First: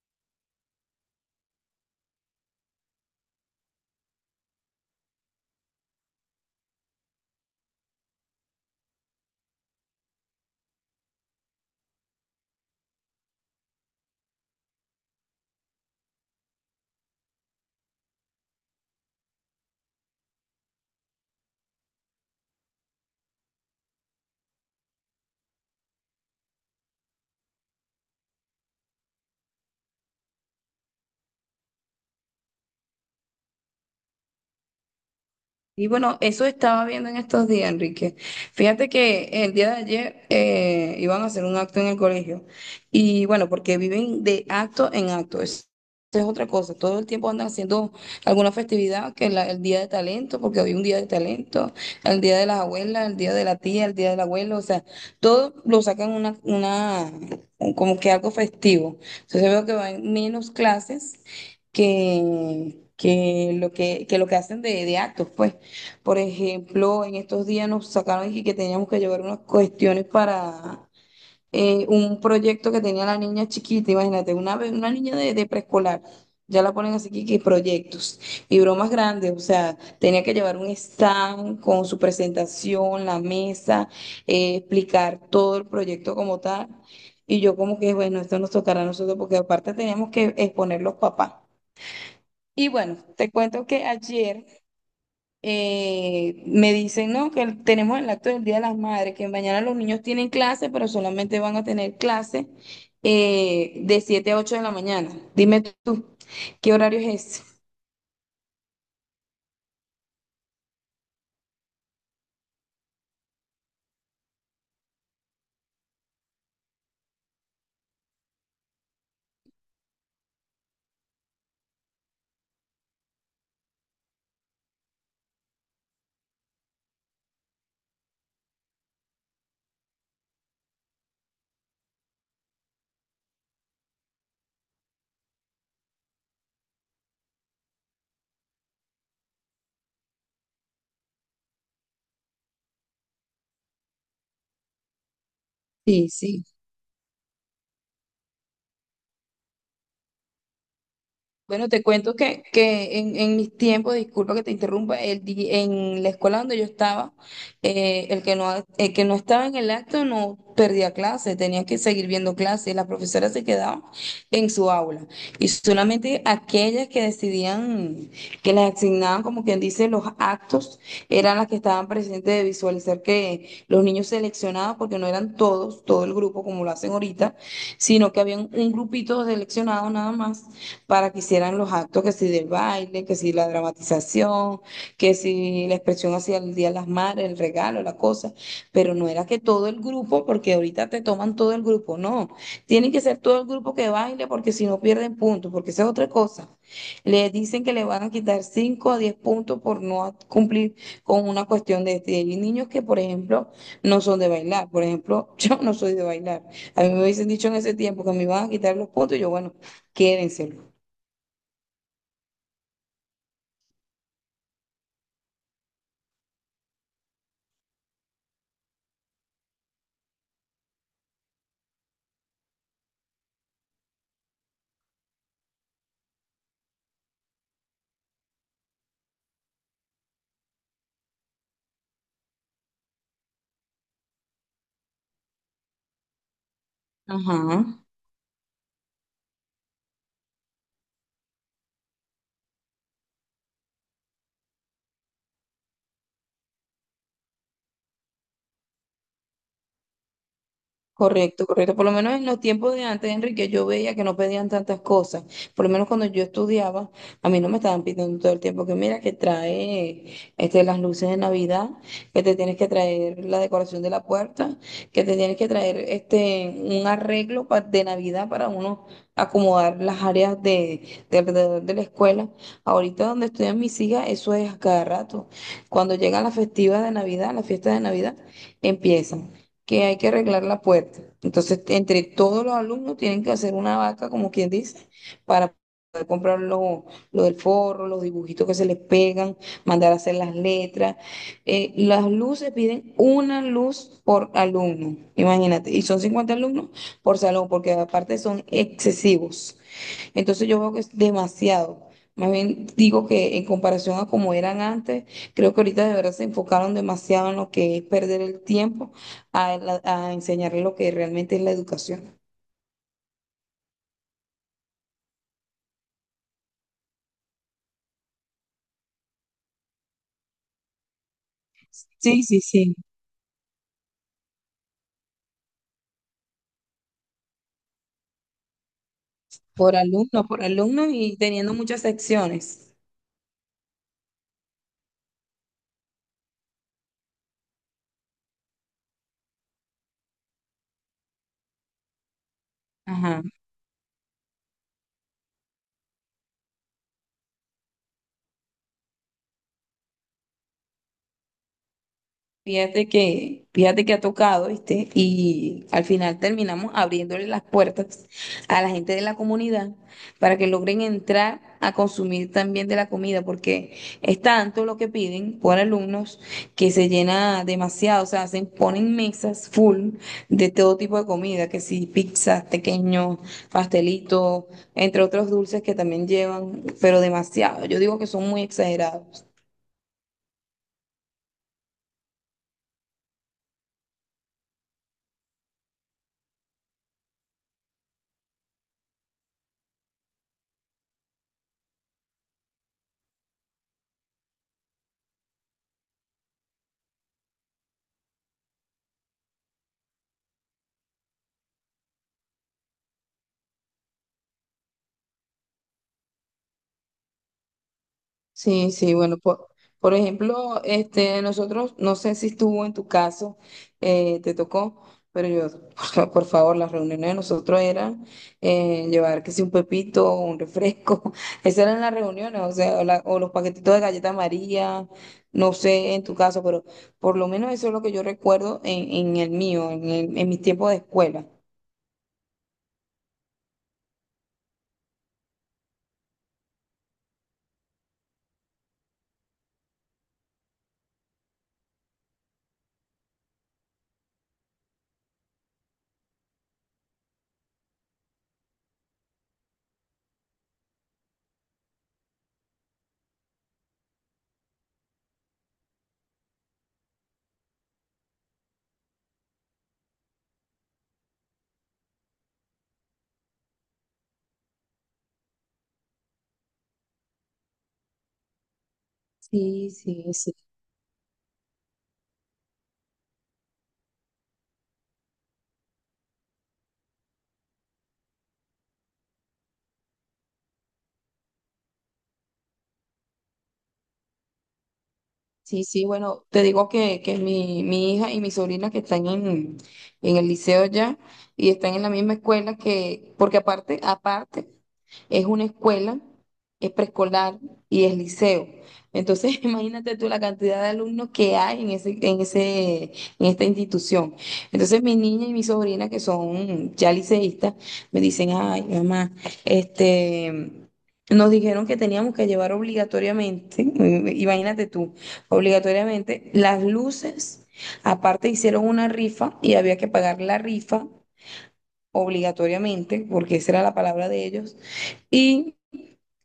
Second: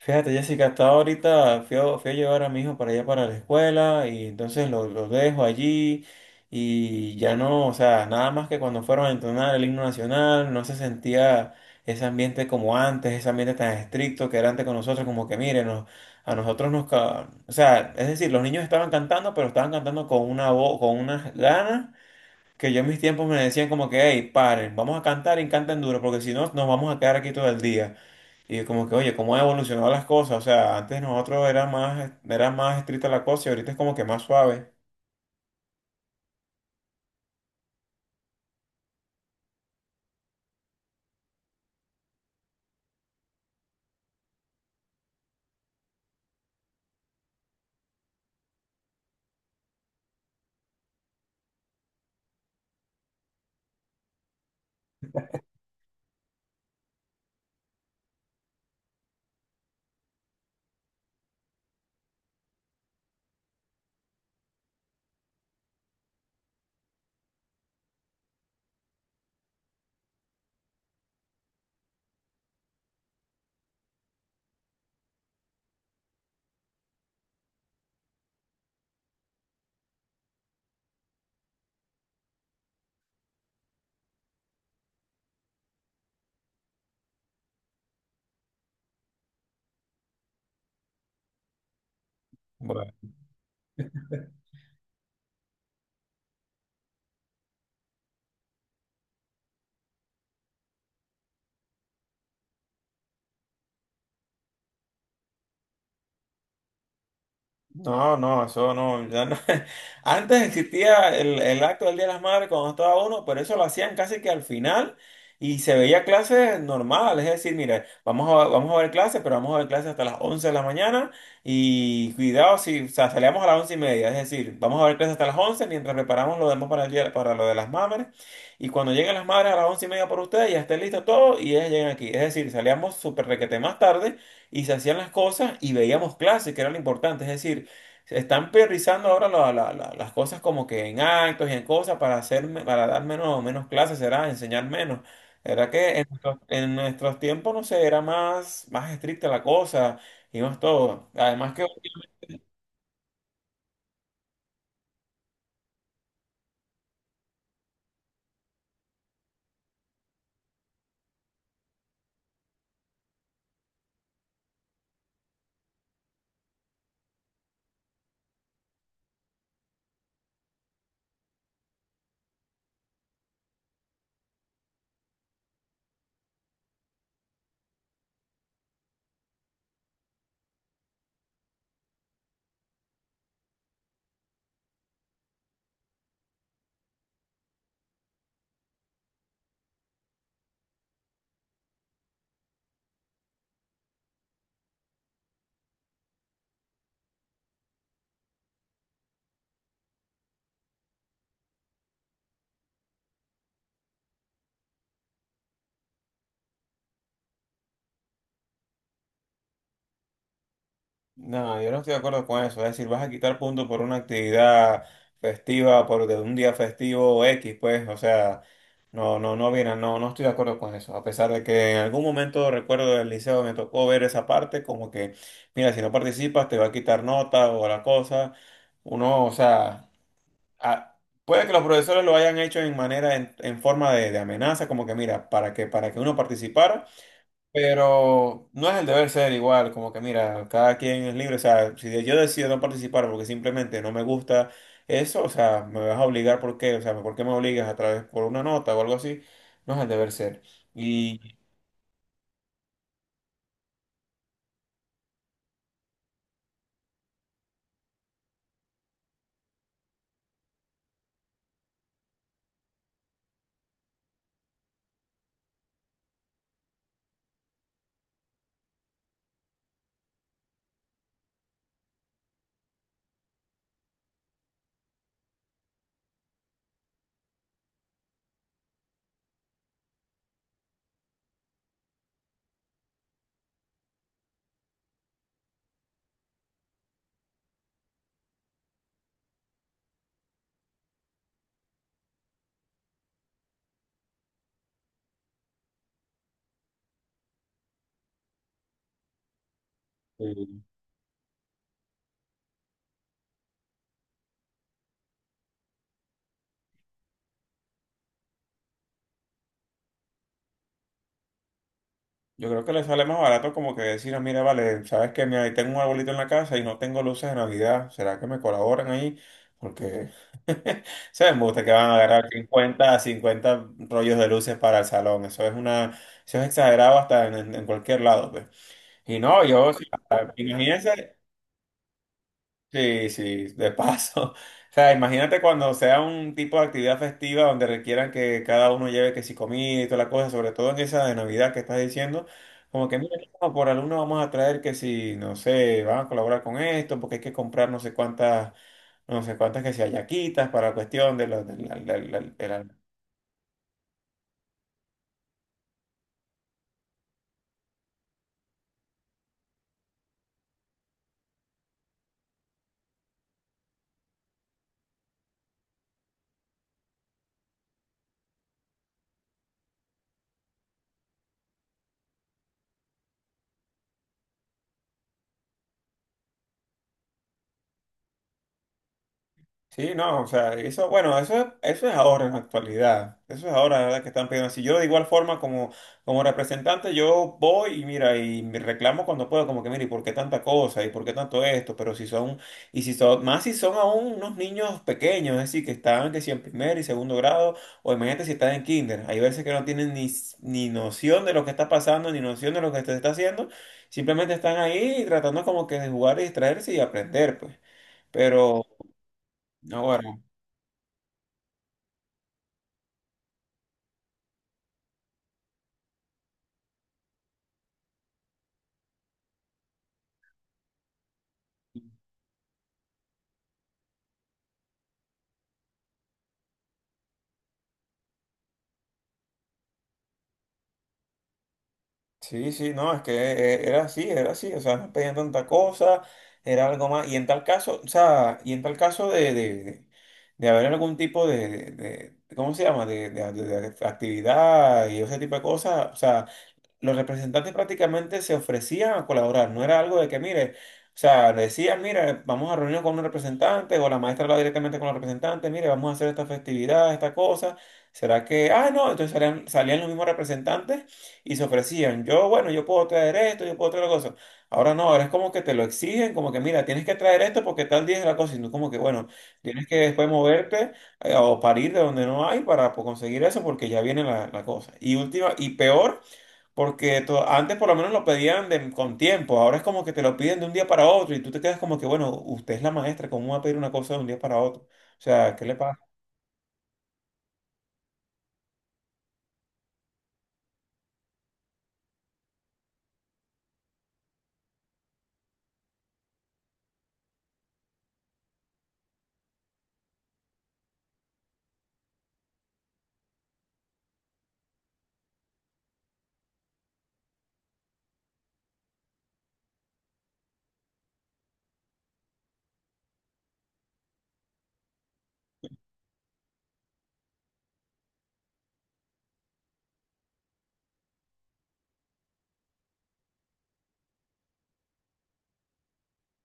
Fíjate, Jessica, hasta ahorita fui a llevar a mi hijo para allá para la escuela y entonces lo dejo allí y ya no, o sea, nada más que cuando fueron a entonar el himno nacional no se sentía ese ambiente como antes, ese ambiente tan estricto que era antes con nosotros, como que miren, a nosotros o sea, es decir, los niños estaban cantando, pero estaban cantando con una voz, con unas ganas que yo en mis tiempos me decían como que, hey, paren, vamos a cantar y canten duro porque si no nos vamos a quedar aquí todo el día. Y como que, oye, cómo han evolucionado las cosas. O sea, antes nosotros era más estricta la cosa y ahorita es como que más suave. Y bueno, eso estaba viendo en estos días, Enrique. Fíjate que el día de ayer iban a hacer un acto en el colegio. Y bueno, porque viven de acto en acto. Esa es otra cosa. Todo el tiempo andan haciendo alguna festividad, el día de talento, porque hoy un día de talento, el día de las abuelas, el día de la tía, el día del abuelo. O sea, todo lo sacan como que algo festivo. Entonces veo que van menos clases que lo que hacen de actos, pues. Por ejemplo, en estos días nos sacaron y que teníamos que llevar unas cuestiones para un proyecto que tenía la niña chiquita, imagínate, una niña de preescolar. Ya la ponen así que proyectos y bromas grandes, o sea, tenía que llevar un stand con su presentación, la mesa, explicar todo el proyecto como tal. Y yo como que, bueno, esto nos tocará a nosotros porque aparte teníamos que exponer los papás. Y bueno, te cuento que ayer me dicen, no, que tenemos el acto del Día de las Madres, que mañana los niños tienen clase, pero solamente van a tener clase de 7 a 8 de la mañana. Dime tú, ¿qué horario es ese? No, no, eso no, ya no. Antes existía el acto del Día de las Madres cuando estaba uno, pero eso lo hacían casi que al final y se veía clases normales, es decir, mire, vamos a ver clases, pero vamos a ver clases hasta las 11 de la mañana y cuidado si, o sea, salíamos a las 11:30, es decir, vamos a ver clases hasta las 11 mientras preparamos lo demás para el día, para lo de las madres y cuando lleguen las madres a las 11:30 por ustedes ya esté listo todo y ellas llegan aquí, es decir, salíamos súper requete más tarde y se hacían las cosas y veíamos clases, que era lo importante, es decir, se están priorizando ahora las cosas como que en actos y en cosas para hacer, para dar menos, clases, será enseñar menos. La verdad que Sí, sí. en nuestros tiempos, no sé, era más estricta la cosa y más todo. Además que. Bueno, te cuento que en mis tiempos, disculpa que te interrumpa, en la escuela donde yo estaba, el que no estaba en el acto no perdía clase, tenía que seguir viendo clases, las profesoras se quedaban en su aula y solamente aquellas que decidían, que les asignaban, como quien dice, los actos, eran las que estaban presentes de visualizar que los niños seleccionados, porque no eran todos, todo el grupo como lo hacen ahorita, sino que habían un grupito seleccionado nada más para que hicieran los actos, que si del baile, que si la dramatización, que si la expresión hacia el Día de las Madres, el regalo, la cosa, pero no era que todo el grupo, porque ahorita te toman todo el grupo, no, tienen que ser todo el grupo que baile porque si no pierden puntos, porque esa es otra cosa. Le dicen que le van a quitar 5 a 10 puntos por no cumplir con una cuestión de este. Hay niños que, por ejemplo, no son de bailar. Por ejemplo, yo no soy de bailar. A mí me hubiesen dicho en ese tiempo que me iban a quitar los puntos y yo, bueno, quédense. No, yo no estoy de acuerdo con eso. Es decir, vas a quitar puntos por una actividad festiva, por de un día festivo X, pues, o sea, no, no, no, mira, no, no estoy de acuerdo con eso. A pesar de que en algún momento recuerdo del liceo me tocó ver esa parte, como que, mira, si no participas te va a quitar nota o la cosa. Uno, o sea, a- puede que los profesores lo hayan hecho en manera, en forma de amenaza, como que, mira, para que uno participara. Ajá, Pero no es el deber ser igual, como que mira, cada quien es libre, o sea, si yo decido no participar porque simplemente no me gusta eso, o sea, me vas a obligar, ¿por qué? O sea, ¿por qué me obligas a través por una nota o algo así? No es el deber ser. Y correcto, correcto. Por lo menos en los tiempos de antes, Enrique, yo veía que no pedían tantas cosas. Por lo menos cuando yo estudiaba, a mí no me estaban pidiendo todo el tiempo que mira, que trae este, las luces de Navidad, que te tienes que traer la decoración de la puerta, que te tienes que traer este, un arreglo de Navidad para uno acomodar las áreas de alrededor de la escuela. Ahorita donde estudian mis hijas, eso es a cada rato. Cuando llegan las festivas de Navidad, las fiestas de Navidad, empiezan. Que hay que arreglar la puerta. Entonces, entre todos los alumnos tienen que hacer una vaca, como quien dice, para poder comprar lo del forro, los dibujitos que se les pegan, mandar a hacer las letras. Las luces piden una luz por alumno, imagínate, y son 50 alumnos por salón, porque aparte son excesivos. eh, Entonces yo veo que es demasiado. Más bien digo que en comparación a como eran antes, creo que ahorita de verdad se enfocaron demasiado en lo que es perder el tiempo a enseñarle lo que realmente es la educación. yo creo que le sale más barato como que decir, "Ah, mira, vale, sabes que mira, ahí tengo un arbolito en la casa y no tengo luces de Navidad, ¿será que me colaboran ahí? Porque se me gusta que van a Sí, agarrar sí, sí. 50 a 50 rollos de luces para el salón. Eso es exagerado hasta en cualquier lado, pues. Y no, yo, o sea, Por alumno imagínense. y teniendo muchas secciones. Sí, sí, de paso. O sea, imagínate cuando sea un tipo de actividad festiva donde requieran que cada uno lleve que si comida y toda la cosa, sobre todo en esa de Navidad que estás diciendo, como que mira, Ajá. no, por alumno vamos a traer que si, no sé, van a colaborar con esto, porque hay que comprar no sé cuántas, que si hallaquitas para cuestión de del almuerzo. Fíjate que ha tocado, ¿viste? Y al final terminamos abriéndole las puertas a la gente de la comunidad para que logren entrar a consumir también de la comida, porque es tanto lo que piden por alumnos que se llena demasiado, o sea, se ponen mesas full de todo tipo de comida, que si pizzas, pequeños, pastelitos, entre otros dulces que también llevan, pero demasiado. Yo digo que son muy exagerados. Sí, no, o sea, eso, bueno, eso, eso es ahora en la actualidad. Eso es ahora, la verdad, que están pidiendo así. Yo de igual forma como representante, yo voy y mira, y me reclamo cuando puedo, como que, mira, ¿y por qué tanta cosa? ¿Y por qué tanto esto? Pero si son, y si son, más si son aún unos niños pequeños, es decir, que están, que si en primer y segundo grado, o imagínate si están en kinder. Hay veces que no tienen ni, ni noción de lo que está pasando, ni noción de lo que se está haciendo. Simplemente están ahí tratando como que de jugar y distraerse y aprender, pues. Pero. Sí, sí, bueno, por Ahora. ejemplo, este, nosotros, no sé si estuvo en tu caso, te tocó, pero yo, por favor, las reuniones de nosotros eran llevar, que si un pepito, un refresco, esas eran las reuniones, o sea, o los paquetitos de galleta María, no sé en tu caso, pero por lo menos eso es lo que yo recuerdo en el mío, en mis tiempos de escuela. Sí, sí, no, es que era así, o sea, no pedían tanta cosa, era algo más, y en tal caso, o sea, y en tal caso de haber algún tipo ¿cómo se llama?, de actividad y ese tipo de cosas, o sea, los representantes prácticamente se ofrecían a colaborar, no era algo de que, mire, o sea, decían, mire, vamos a reunirnos con un representante, o la maestra hablaba directamente con los representantes, mire, vamos a hacer esta festividad, esta cosa, ¿será que, ah, no, entonces salían los mismos representantes y se ofrecían, yo, bueno, yo puedo traer esto, yo puedo traer la cosa. Ahora no, ahora es como que te lo exigen, como que, mira, tienes que traer esto porque tal día es la cosa, y no como que, bueno, tienes Sí, que sí, después sí. moverte o parir de donde no hay para pues, conseguir eso porque ya viene la cosa. Y última, y peor. Porque antes por lo menos lo pedían con tiempo, ahora es como que te lo piden de un día para otro y tú te quedas como que, bueno, usted es la maestra, ¿cómo va a pedir una cosa de un día para otro? O sea, ¿qué le Sí, pasa? sí, bueno, te digo que mi hija y mi sobrina que están en el liceo ya y están en la misma escuela que, porque es una escuela, es preescolar y es liceo. Entonces, imagínate tú la cantidad de alumnos que hay en esta institución. Entonces, mi niña y mi sobrina que son ya liceístas me dicen, ay, mamá, este... Nos dijeron que teníamos que llevar obligatoriamente, imagínate tú obligatoriamente. Las luces, aparte hicieron una rifa y había que pagar la rifa obligatoriamente, porque esa era la palabra de ellos, y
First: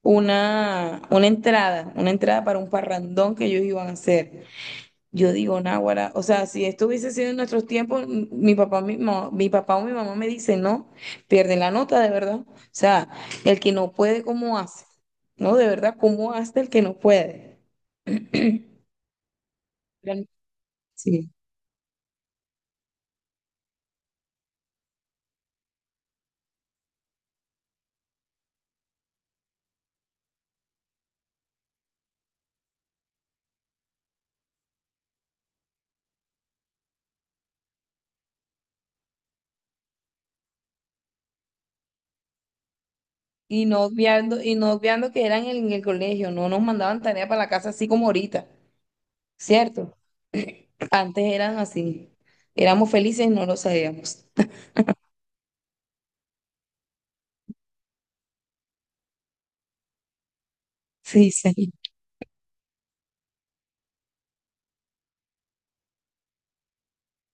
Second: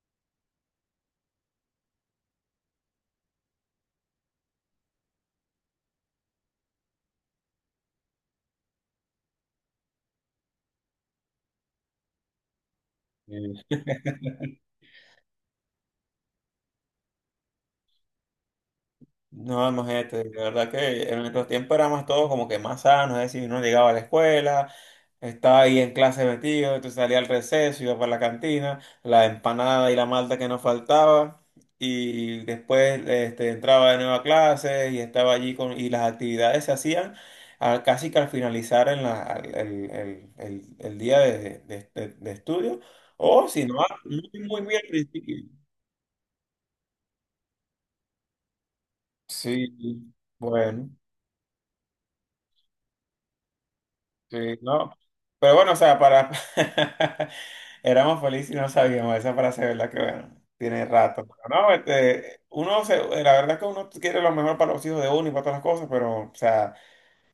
una entrada para un parrandón que ellos iban a hacer. Yo digo, náguara, o sea, si esto hubiese sido en nuestros tiempos, mi papá, mi papá o mi mamá me dicen, no, pierden la nota, de verdad. O sea, el que no puede, ¿cómo hace? No, de verdad, ¿cómo hace el que no puede? No, imagínate, Gran- de verdad que en Sí. nuestros tiempos éramos todos como que más sanos, es decir, uno llegaba a la escuela, estaba ahí en clase metido, entonces salía al receso, iba para la cantina, la empanada y la malta que nos faltaba, y después entraba de nuevo a clase y estaba allí con, y las actividades se hacían casi que al finalizar en la, al- el día de estudio, o si Y no, no muy, obviando, muy bien al que principio. eran en el colegio, no nos mandaban tarea para la casa así como ahorita, Sí, ¿cierto? bueno. Antes eran así, éramos felices y no lo sabíamos. Sí, no. Pero bueno, o sea, para. Éramos felices y no sabíamos esa frase, ¿verdad? Que bueno, tiene rato. Sí, Pero sí. no, uno se, la verdad que uno quiere lo mejor para los hijos de uno y para todas las cosas, pero, o sea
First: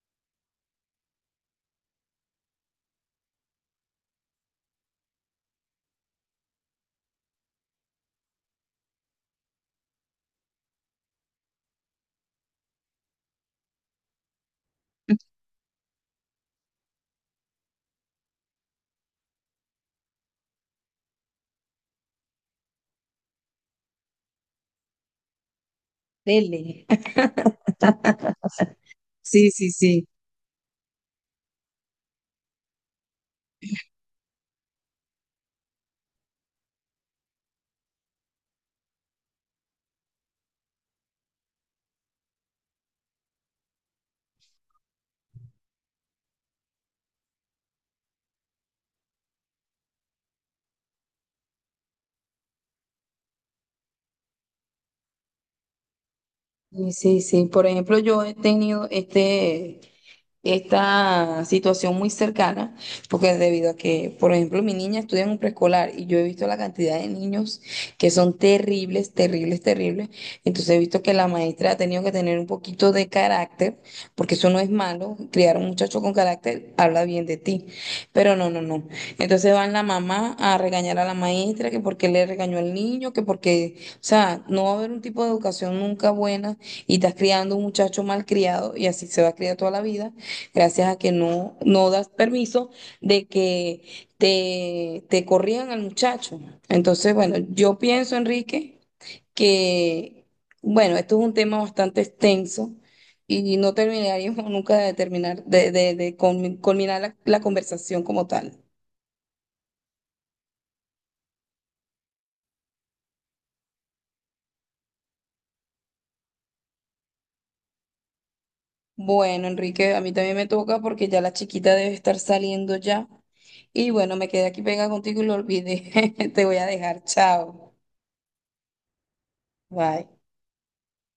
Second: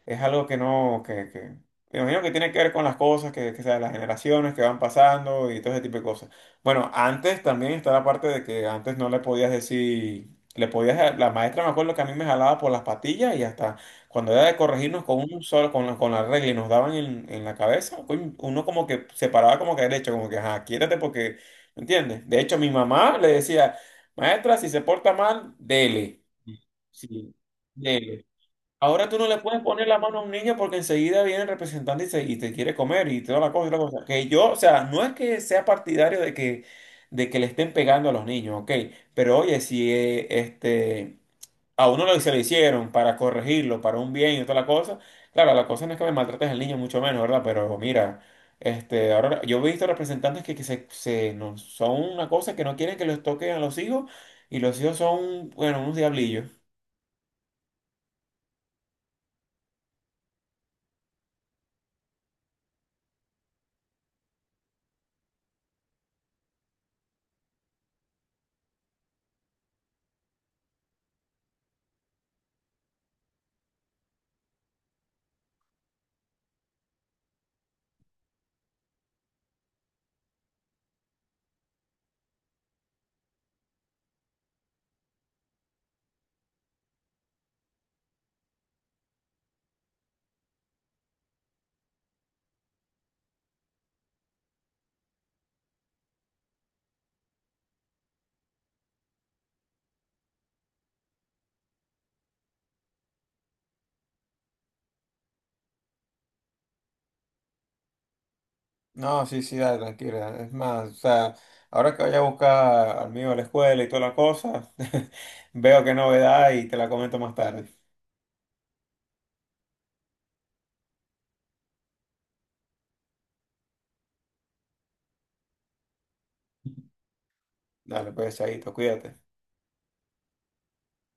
es algo que no, me imagino que tiene que ver con las cosas, que sea, las generaciones que van pasando y todo ese tipo de cosas. Bueno, antes también está la parte de que antes no le podías decir, le podías, la maestra me acuerdo que a mí me jalaba por las patillas y hasta cuando era de corregirnos con un solo, con la regla y nos daban en la cabeza, coño, uno como que se paraba como que derecho, como que, ajá, quiérate porque, ¿me entiendes? De hecho, mi mamá le decía, maestra, si se porta mal, dele. Dele. Sí, dele. Ahora tú no le Sí, puedes sí, poner la sí. mano a un niño porque enseguida viene el representante y, y te quiere comer y toda la cosa y la cosa. Que yo, o sea, no es que sea partidario de que, le estén pegando a los niños, ok. Pero oye, si a uno lo, se lo hicieron para corregirlo, para un bien y toda la cosa, claro, la cosa no es que me maltrates al niño, mucho menos, ¿verdad? Pero mira, ahora yo he visto representantes que se, no, son una cosa que no quieren que los toquen a los hijos y los hijos son, bueno, unos diablillos. Sí, sí, sí. Por ejemplo, yo he tenido esta situación muy cercana, porque debido a que, por ejemplo, mi niña estudia en un preescolar y yo he visto la cantidad de niños que son terribles, terribles, terribles, entonces he visto que la maestra ha tenido que tener un poquito de carácter, porque eso no es malo, criar a un muchacho con carácter habla bien de ti, pero no, no, no. Entonces van la mamá a regañar a la maestra, que porque le regañó al niño, que porque, o sea, no va a haber un tipo de educación nunca buena y estás criando un muchacho mal criado y así se va a criar toda la vida gracias a que no das permiso de que te corrían al muchacho. Entonces, bueno, yo pienso, Enrique, que, bueno, esto es un tema bastante extenso y no terminaríamos nunca de terminar, culminar la conversación como tal. No, sí, sí, dale, tranquila. Es más, o sea, ahora que vaya a buscar al mío a la escuela y toda la cosa, veo qué novedad y te la comento más tarde. Bueno, Enrique, a mí también me toca porque ya la chiquita debe estar saliendo ya. Y bueno, me quedé aquí pegada contigo y lo olvidé. Te voy a dejar. Chao. Dale, pues, chaito, cuídate. Bye.